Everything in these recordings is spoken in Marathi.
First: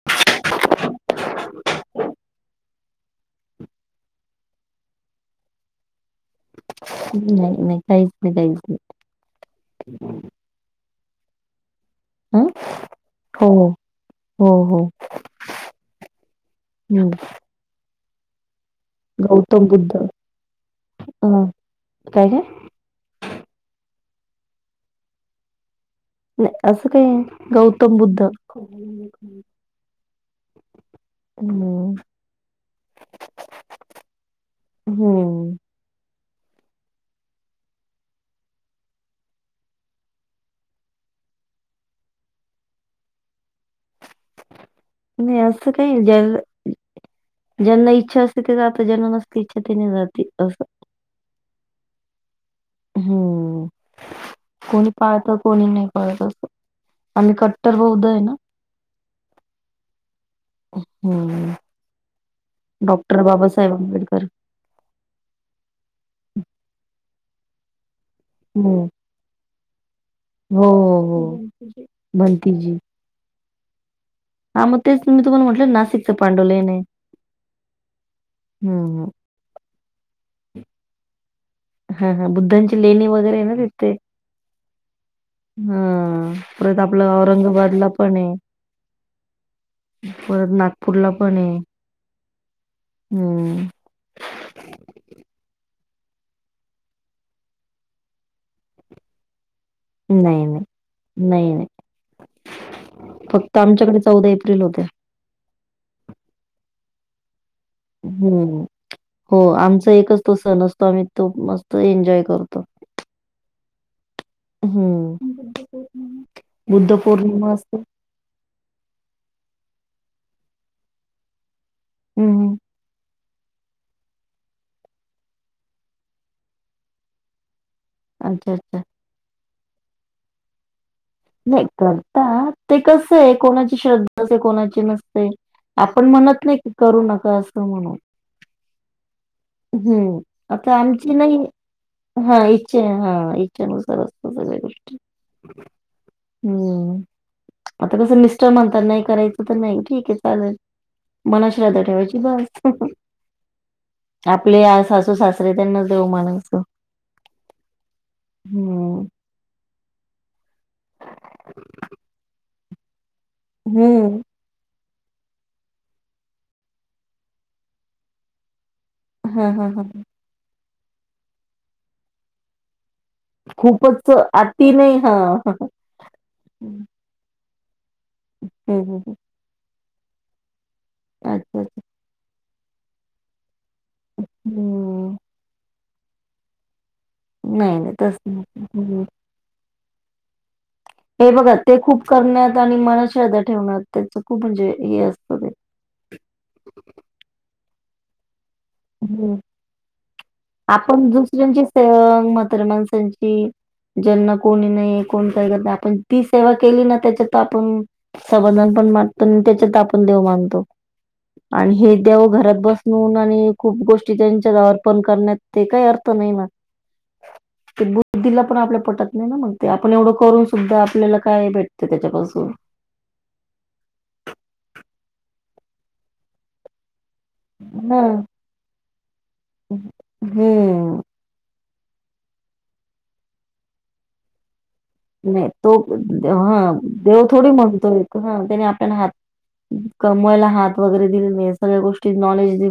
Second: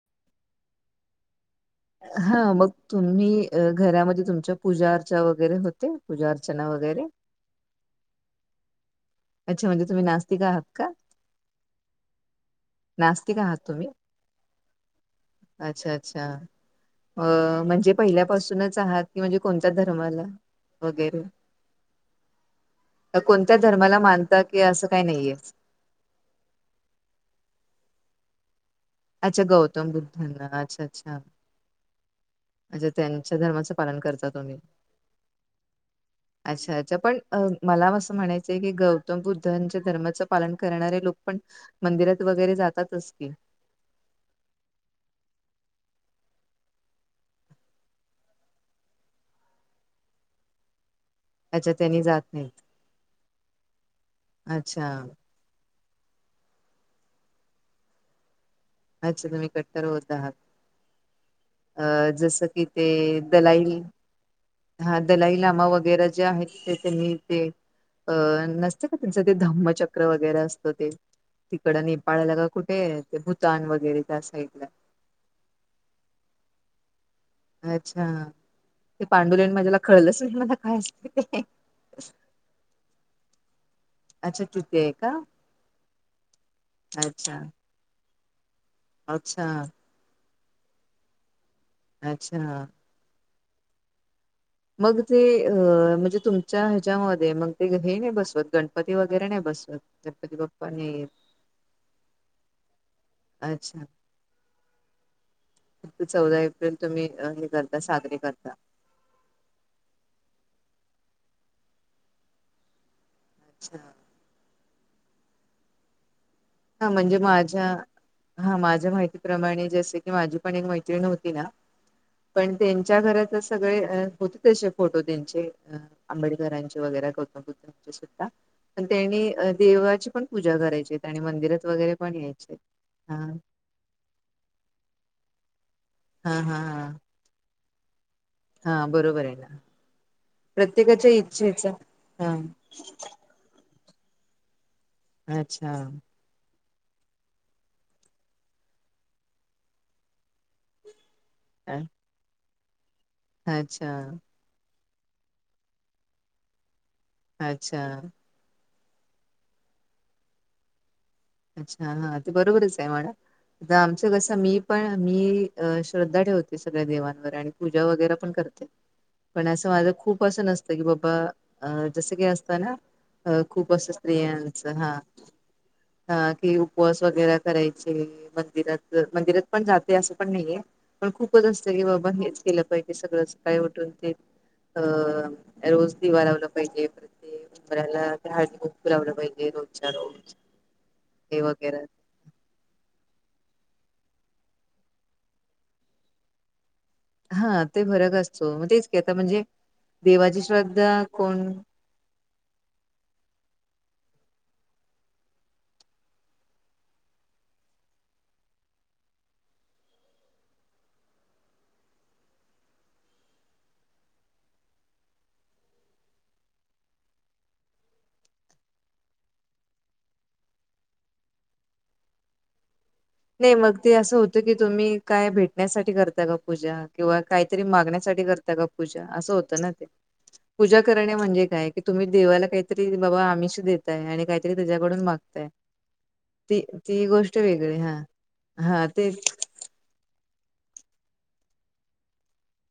[unintelligible] हा मग तुम्ही घरामध्ये तुमच्या पूजा अर्चा वगैरे होते. पूजा अर्चना वग नाय नाय काहीच नाय काहीच नाय अच्छा म्हणजे तुम्ही नास्तीक आहात का हं नास्तिक हो आहात तुम्ही हो हो अच्छा अच्छा हम्म अ म्हणजे पहिल्यापासूनच आहात की म्हणजे गौतम कोणत्या बुद्ध अ धर्माला वगैरे काय काय का कोणत्या धर्माला मानता की असं काय नाहीये. नाय असं काय नाय गौतम बुद्ध अच्छ गौतम बुद्धन ना अच्छा अच्छा. हम् अ् त्यांच्या धर्माचं पालन करता तुम्ही. हम्म अच्छा अच्छा पण मला असं म्हणायचंय की गौतम बुद्धांच्या धर्माचं पालन करणारे लोक पण. मंदिरात वगैरे जातातच की. नाही असं काही ज्या ज्यांना इच्छा असते ते जात ज्यांना नसते इच्छा त्यां नाही जाते असं त्याच्या तेनी जात नाहीत. हम्म कोणी अच्छा. पाळत कोणी नाही पाळत. आणि कट्टर बौद्ध आहे ना. अच्छा तु कट्टर होत हात. हम्म अं जसं की ते डॉक्टर दलाईल. बाबासाहेब आंबेडकर हा दलाई लामा वगैरे जे आहेत तेनी ते अ हम्म नसते का. त्यांचं ते धम्मचक्र वगैरे हो असतं ते हो हो तिकड नेपाळाला का भंतीजी कुठे आहे. भूतान वगैरे त्या साई. हा मग तेच मी तुम्हाला म्हटलं नाशिकचचे पांडवले नाही. अच्छा ते पांडुले आणि माझ्याला खळलंच नाही मला काय अस ते. हा हा बुद्धांची लेणी वगैरे आहे ना तिथे. अच्छा तृती आहे का. हम परत आपलं अच्छा औरंगाबाद ला पण आहे. अच्छा परत नागपूरला पण आहे. अच्छा! हम्म मग ते अ म्हणजे तुमच्या ह्याच्यामध्ये मग ते हे नाही बसवत गणपती वगैरे नाही बसवत. गणपती नाही नाही बाप्पा येत नाही नाही फक्त अच्छा आमच्याकडे चौदा एप्रिल होत्या. चौदा एप्रिल तुम्ही हे कर. हम्म हो आमचा एकच तो सण असतो आम्ही तो मस्त एन्जॉय करतो. अच्छा! हम्म हा बुद्ध म्हणजे पौर्णिमा माझ्या असते. हा माझ्या माहितीप्रमाणे जस की माझी पण एक मैत्रिणी होती ना हं, पण हं. त्यांच्या घरात. सगळे होते त्याचे फोटो त्यांचे आंबेडकरांचे वगैरे कुत कुत अच्छा, अच्छा. पण त्यांनी देवाची पण पूजा करायची. आणि नाही मंदिरात वगैरे पण करता यायचे ते कस हा आहे कोणाची श्रद्धा तसे कोणाचे नसते आपण हा म्हणत नाही हा की हा करू नका असं म्हणून. हा बरोबर आहे ना. हम्म आता प्रत्येकाच्या आमची नाही इच्छेचा हा इच्छा हा. ुसार असत सग. अच्छा! हम्म आता कसं मिस्टर म्हणतात नाही करायचं तर नाही ठीक आहे चालेल. मना अ, श्राद्ध ठेवायची बस. अच्छा! आपले सासू सासरे त्यांना देऊ मानां. अच्छा! हम्म अच्छा हा ते बरोबरच आहे म्हड आमचं हम्म कस मी पण मी अ श्रद्धा ठेवते सगळ्या देवांवर आणि पूजा वगैरे पण करते. पण हा हा असं हा माझं खूप असं नसतं की बाबा अ जसं काही असतं ना. अ खूप असं खूपच स्त्रियांच अति नाही हा- हा. हा कि हम्म उपवास वगैरे करायचे हम्म मंदिरात हम्म. मंदिरात पण जाते असं पण नाहीये. पण खूपच अच्छा असत अच्छा की बाबा हेच केलं पाहिजे सगळं काय एवढं पण ते हम्म अ रोज दिवा लावला पाहिजे. परत ते नाही नाही उंबऱ्याला तस ते नाही हळदीकुंकू हम्म. लावल पाहिजे रोजच्या रोज हे बघा ते खूप करण्यात आणि मनात श्र द्धा ठेवण्यात त्याच खूप म्हणजे हे असतं ते हा ते फरक असतो तेच की आता हम्म म्हणजे देवाची श्रद्धा आपण कोण दुसऱ्यांची सेवा म्हताऱ्या माणसांची ज्यांना कोणी नाही कोण काही करत आपण ती सेवा केली ना त्याच्यात आपण समाधान पण वाटतो आणि त्याच्यात आपण देव मानतो. आणि हे देव घरात बसून आणि खूप गोष्टी त्यांच्या अर्पण करण्यात ते काही अर्थ नाही ना [unintelligible] ते बुद्धीला पण आपल्या पटत नाही ना मग ते आपण एवढं करून सुद्धा आपल्याला काय भेटते त्याच्यापासून नाय मग ते असं होतं की तुम्ही काय भेटण्यासाठी करता का पूजा किंवा काहीतरी हा मागण्यासाठी करता का पूजा असं होत ना ते पूजा हम्म. करणे म्हणजे काय? की तुम्ही देवायला काहीतरी बाबा आमिश देत ते आणि काहीतरी तुझ्याकडून मागताय नाही तो ती ती गोष्ट वेगळी हा ह त्याने हा आपल्याला ते हात कमवयला हात वगैरे दिले ना हया सगळ्या गोष्टी नॉलेज दि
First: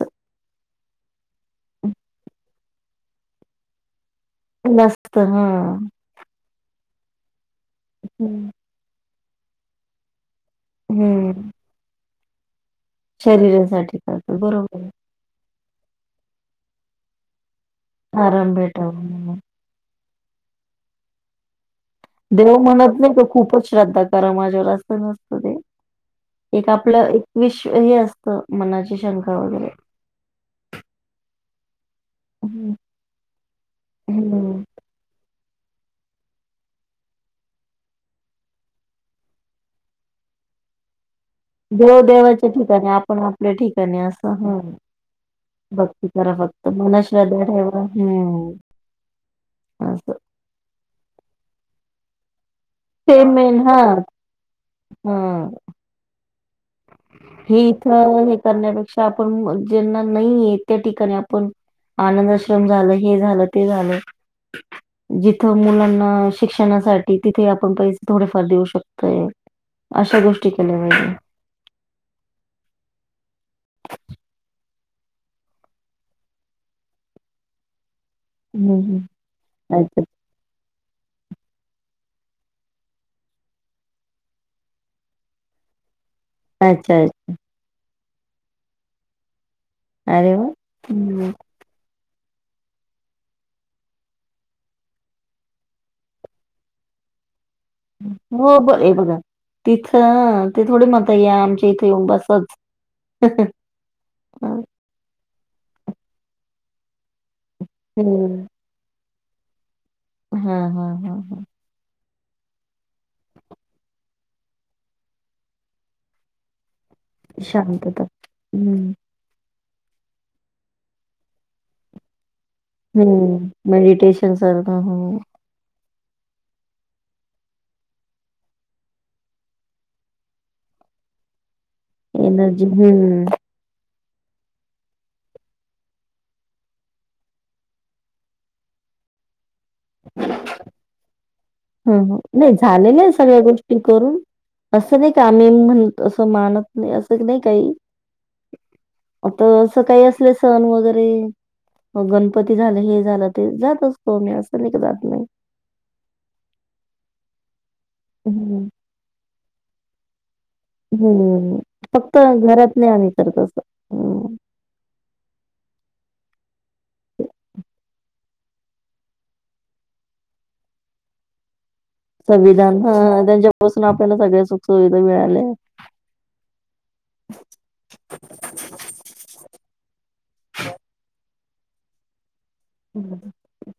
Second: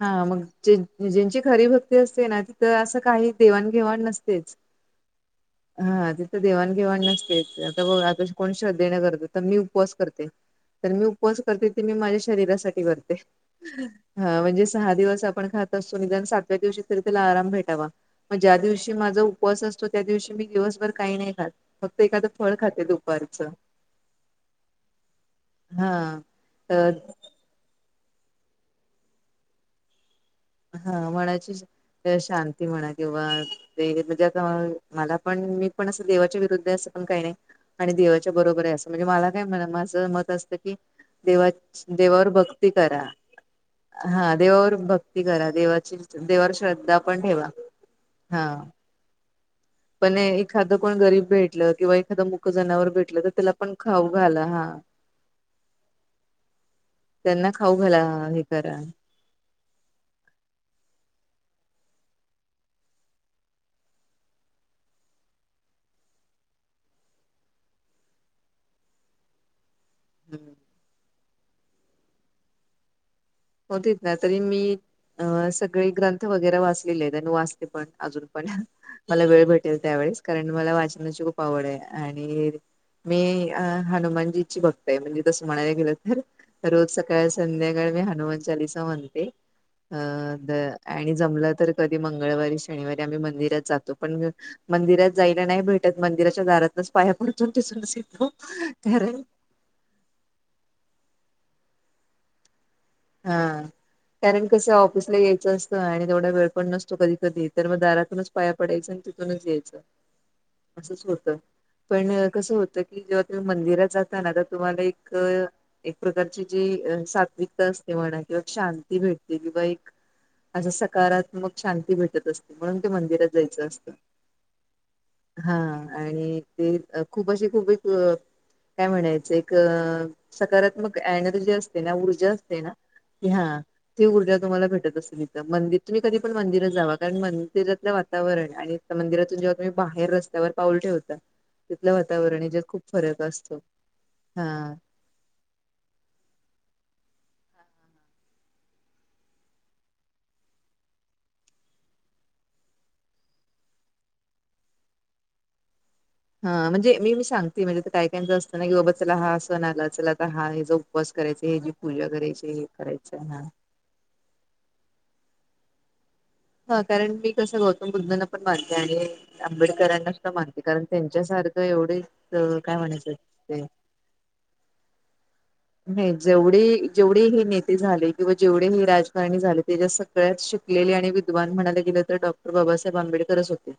हा मग ज्यन ज्यांची खरी भक्ती असते ना तिथं असं काही देवाणघेवाण नस तेच नसत हा हा तिथं देवाणघेवाण नसतेच आता बघा आता हम्म कोण श्रद्ध देण करते तर मी उपवास करते तर मी उपवास करते ते मी माझ्या शरीरासाठी कर शरीरा हा म्हणजे सहा दिवस आपण खात त निदान सातव्या दिवशी तरी त्याला आराम भेटावा म आराम ज्या भेटावा दिवशी माझा म्हणून उपवास असतो. त्या दिवशी मी दिवसभर काही नाही खात फक्त एखादं फळ देव खाते म्हणत नाय का दुपारचं खूपच श्रद्धा करा माझ्यावर असं नसतं ते हा एक तर आपलं एक विश हे असतं मनाची शंका वगैरे हा मनाची शं ते शांती हम्म म्हणा किंवा ते म्हणजे आता हम्म. मला पण मी पण असं देवाच्या विरुद्ध आहे अस पण काही नाय आणि देवाच्या बरोबर आहे असं म्हणजे मला काय म्हणा माझं मत असतं की देवा च देव देवावर देवाच्या भक्ती ठिकाणी करा आपण आपल्या ठिकाणी असं हा देवावर भक् ती करा देवाची भक्ती करा देवावर फक्त श्रद्धा मनात पण श्रद्धा ठेवा हम्म हा- असं पण एखादं कोण गरीब भेटलं किंवा एखादं मुक जनावर भेटल ते तर त्याला मेन पण हा खाऊ घाला हा हा त्यांना हे खाऊ घाला इथं हे करा करण्यापेक्षा आपण ज्यांना नाहीय त्या ठिकाणी आपण आनंदश्रम झालं हे झालं ते झालं [unintelligible] जिथं मुलांना शिक्षणासाठी तिथे आपण पैसे थोडेफार देऊ शकतोय. अशा गोष्टी केल्या पाहिजे. होतीत ना तरी मी अ सगळे ग्रंथ वगैरे वाचलेले आहेत आणि वाचते पण अजून पणा हम्म मला वेळ भेटेल अच्छा त्यावेेळेस कारण मला वाचनाची खूप आवड आहे आणि मी हनुमानजीची भक्त आहे म्हणजे जसं म्हणायला गेलं तर रोज अच्छा अच्छा सकाळ संध्याकाळ मी हनुमान चालीसा म्हणते. अ अरे वा. द आणि हम्म जमलं तर कधी मंगळवारी शनिवारी आम्ही मंदिरात जातो पण मंदिरात जायला नाही भेटत मंदिराच्या दारातच पाया पड पण तस नस हो बर हे बघा तिथं ते थोडी म्हणता या आमच्या इथे येऊन बसाच हा कारण कसं ऑफिसला यायचं असतं आणि तेवढा वेळ पण नसतो कधी कधीेत तर मग दारातूनच हम्म. पाया पडायच आणि तिथूनच यायचं हा हा असंच हा होतं. हा. पण कसं होतं की जेव्हा तुम्ही मंदिरात जाता ना तर तुम्हाला एक. एक प्रकारची जी सात्विकता असते शांतता. म्हणा किंवा हम्म. शांती भेटते. किंवा एक अशा सकारात्मक शांती भेटत असते. म्हणून ते मंदिरात जायचं हम्म असतं मेडीटेशन सर् ह. हा आणि ते खूप अशी खूप एक. काय म्हणायच एक सकारात्मक एनर्जी असते ना ऊर्जा असते एनर्जी ना. हम्म. की हा. ती ऊर्जा तुम्हाला भेटत असेल इथं मंदिर तुम्ही कधी पण मंदिरात जा कारण मंदिरातलं वातावरण आहे. मंदिरातून जेव्हा तुम्ही बाहेर रस्त्यावर पाऊल ठेवता. तिथलं ह वातावरण नाही याच्यात खूप झालेल्या आहे फरक सगळ्या असतो गोष्टी करून हा अस. असं नाही का आम्ही म्हणत असं मानत नाही असं नाही काही. आता असं काही असले सण वगैरे. मग गणपती झालं हे झालं ते जातच त मी असं नाही का जात नाही. हा म्हणजे मी मी सांगते म्हणजे ते काय काहीच असतं हं, ना की बाबा चला हा असंण आला चला तर हा. उपवास करायच हे हं. जी पूजा फक्त करायची हे घरात नाही आम्ही करायचं करत हा. असं. हं. हा कारण मी कसं गौतम बुद्धांना पण मानते आणि. आंबेडकरांनास मानते कारण त्यांच्यासारखं एवढे. अ, संविधान काय ह म्हणायचं ते त्यांच्यापासून आपल्याला सगळ्या सुख सुुविधा मिळाल्या. नाही जेवढे जेवढे हे नेते झाले किंवा जेवढे हे राजकारणी झाले तेच्यास. शिकलेली आणि. वान म्हणाला गेलं तर डॉक्टर बाबासाहेब हं. आंबेडकरच होते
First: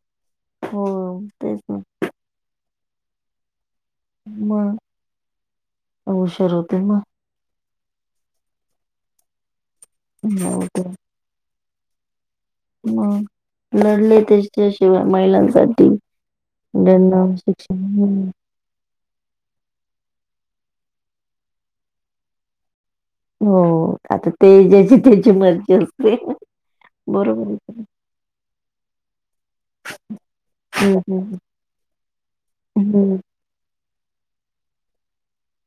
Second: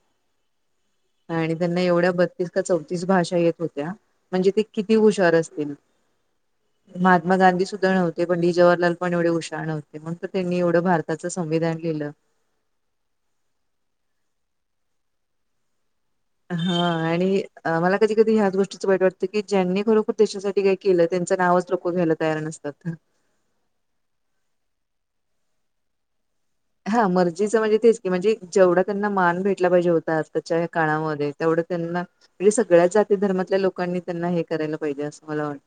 हो, आणि तेच ना. त्यांना एवढ्या. स का चौतीस भाषा येत होत्या म्हणजे ते मग किती हुशार असतील. हुशार होते मग. मात्मा गांधी सुद्धा नव्हते पण डी जहरला पण एवढे उशाण होते मगण त्यांनी एवढं होते. भारत. त्याच संविधान लिहिलं. ह लढले त्याच्याशिवाय महिलांसाठी. हा ज्यांना आणि शिक्षण मला कधी हं. कधी ह्याच गोष्टीचं वाईट वाटत. की ज्यांनी खरोखर देशासाठी काही केलं त्यांच नावच लोकं घ्यायला तयार नसतात ना. हो आता ते ज्याची त्याची मर्जी असते. हा बरोबर आहे. मर्जीचं म्हणजे तेच की म्हणजे जेवढा त्यांना मान भेट. पाहीजे होतात त्याच्या हम्म काळामध्ये हम्म तेवढ त्यांना म्हणजे सगळ्या जाती हम्म. धर्मातल्या लोकांनी. त्यांना हे करायला पाहिजे असं मला वाटतं.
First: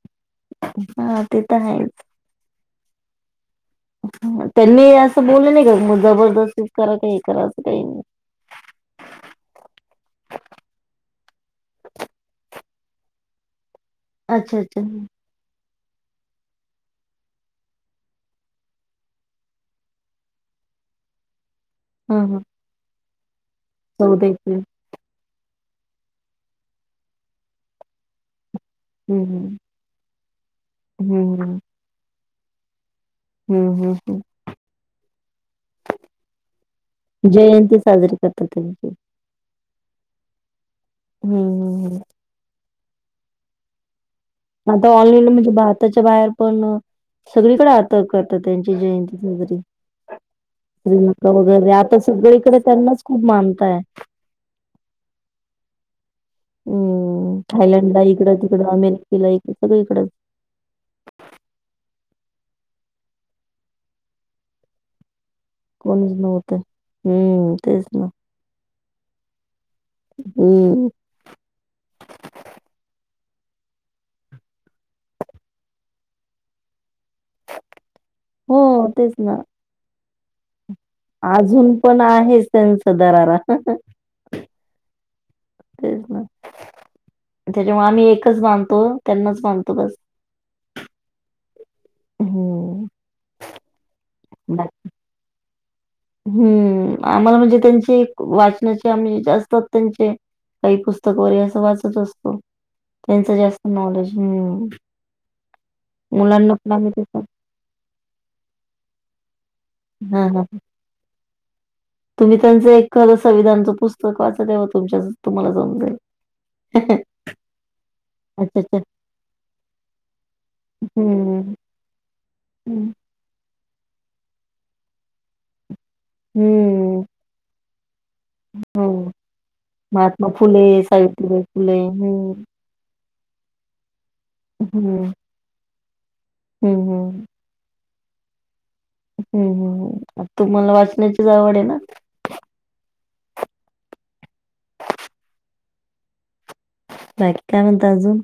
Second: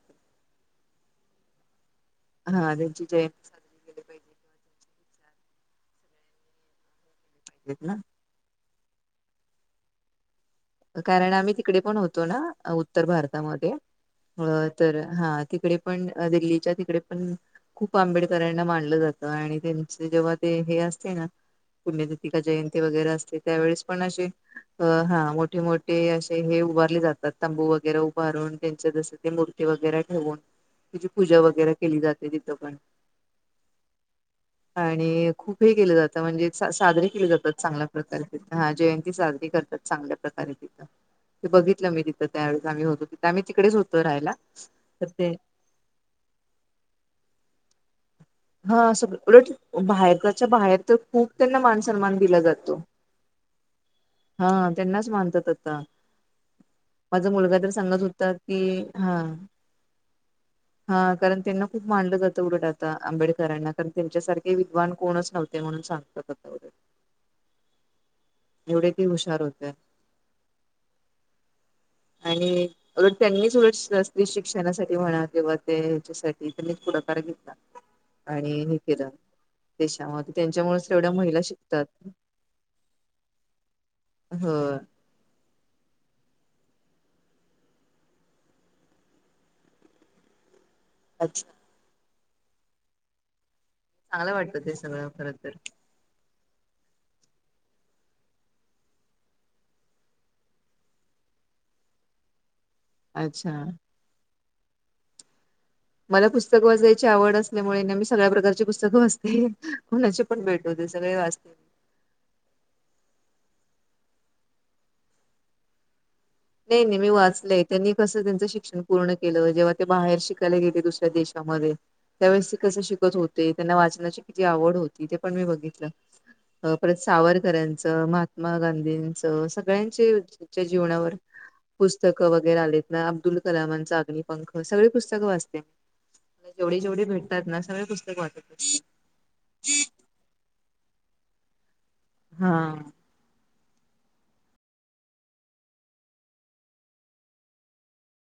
हा ते तर आहेच. हा त्यांची जय. त्यांनी असं बोललं नाही का मग जबरदस्ती करा का हे करा. एक काही ना. नाही. कारण आम्ही तिकडे पण होतो ना उत्तर भारतामध्ये अच्छा अच्छा तर हा. तिकडे पण दिल्लीच्या तिकडे पण. खूप आंबेडकरांना मानलं जातं आणि त्यांचे जेव्हा ते हे असते ना. हा पुण्यदितिका हा जयंती वगैरे असते त्यावेळेस पण अशी चौदा एप्रिल अ हा. मोठे मोठे असे हे उभारले जातात तंबू वगैरे. ारून त्यांच्या जस हम्म हम्म. मूर्ती वगैरे ठेवून त्याची पूजा हम्म वगैरे केली जाते तिथं पण. हम्म हम् हम्. आणि खूप हे केलं जातं म्हणजे साजरे केले जातात जयंती चांगल्या साजरी प्रकारे. करतात हा त्यांची जयंती साजरी करतात. चांगल्या प्रकारे तिथं ते बघितलं हम्म मी तिथं त्यावेळेस आम्ही होतो तिथं आम्ही तिकडेच होतो राहायला. आता तर ते ऑनलाईनला म्हणजे भारताच्या बाहेर पडण. सगळीकडे आता करतात त्यांची हा जयंती सगळ उलट साजरी बाहेरच्या बाहेर तर खूप शीलंका त्यांना वगैरे मान आता सन्मान दिला सगळीकडे. जातो. त्यांनाच खूप मानताय. हा त्यांनाच मानतात आता. माझा हम्म. मुलगा तर थायलंडला सांगत होता इकडं कि तिकडं हा. अमेरिकेला इकडं सगळं इकडं हा कारण त्यांना खूप मांडलं जातं उलट आता आंबेडकरांना कारण त्यांच्यासारखे विद्वान कोणच नव्हत कोणीच नव्हत हम्म तेच ना एवढे ते हुशार होते हम् आणि त्यांनीच शिक्षणासाठी म्हणा किंवा ते हच्यासाठी त्यांनी पुढाकार घेतला आणि हे हो, केलं तेच ना. देशामध्ये त्यांच्यामुळेच तेवढ्या महिला शिकतात सनसधररा हम ते त्याच्यामु आम्ही एकच बांधतो त्यांनाच बांधतो बस अच्छा होम् चांगलं वाटतं ते सगळं खरं तर हम्म आम्हाला म्हणजे त्यांचे वाचनाचे आम्ही जास्तात त्यांचे काही पुस्तक वगैरे असं वाचत असतो त्यांचं अच्छा जास्त नॉलेज हम्म मला पुस्तक वाजायची तसं आवड अस ल्यामुळे न मी सगळ्या प्रकारची पुस्क वाचते कोणाची हां, हां. पण भेट होते सगळे वाचते तुम्ही त्यांचं एक कल संंविधानचं पुस्तक वाचतव तुमच्या तुम्हाला समजेल नाही नाही अच्छा मी वाचलंय त्यांनी कसं त्यांचं अच्छा शिक्षण पूर्ण केलं जेव्हा ते बाहेर शिकायला गेले दुसऱ्या हम्म देशामध्ये त्यावेळेस ते कसे हम्म शिकत होते त्यांना वाचनाची किती आवड होती ते पण मी बघितलं अ हम्म परत सावरकरांचं महात्मा हो गांधींचं महात्मा सगळ्यांचेच्या फुले, जीवनावर सावित्रीबाई फुले पुस्तकं हम्म वगैरे आलेत ना अब्दुल कलामांचा अग्निपंख सगळी हम्म पुस्तकं वाचते मला जेवढी हम्म जेवढे हम्म भेटतात ना सगळे पुस्तक वाटत ह् आ तुम्हाला वाचण्याचीच आवड आहे ना हा बाकी काय म्हणत अजून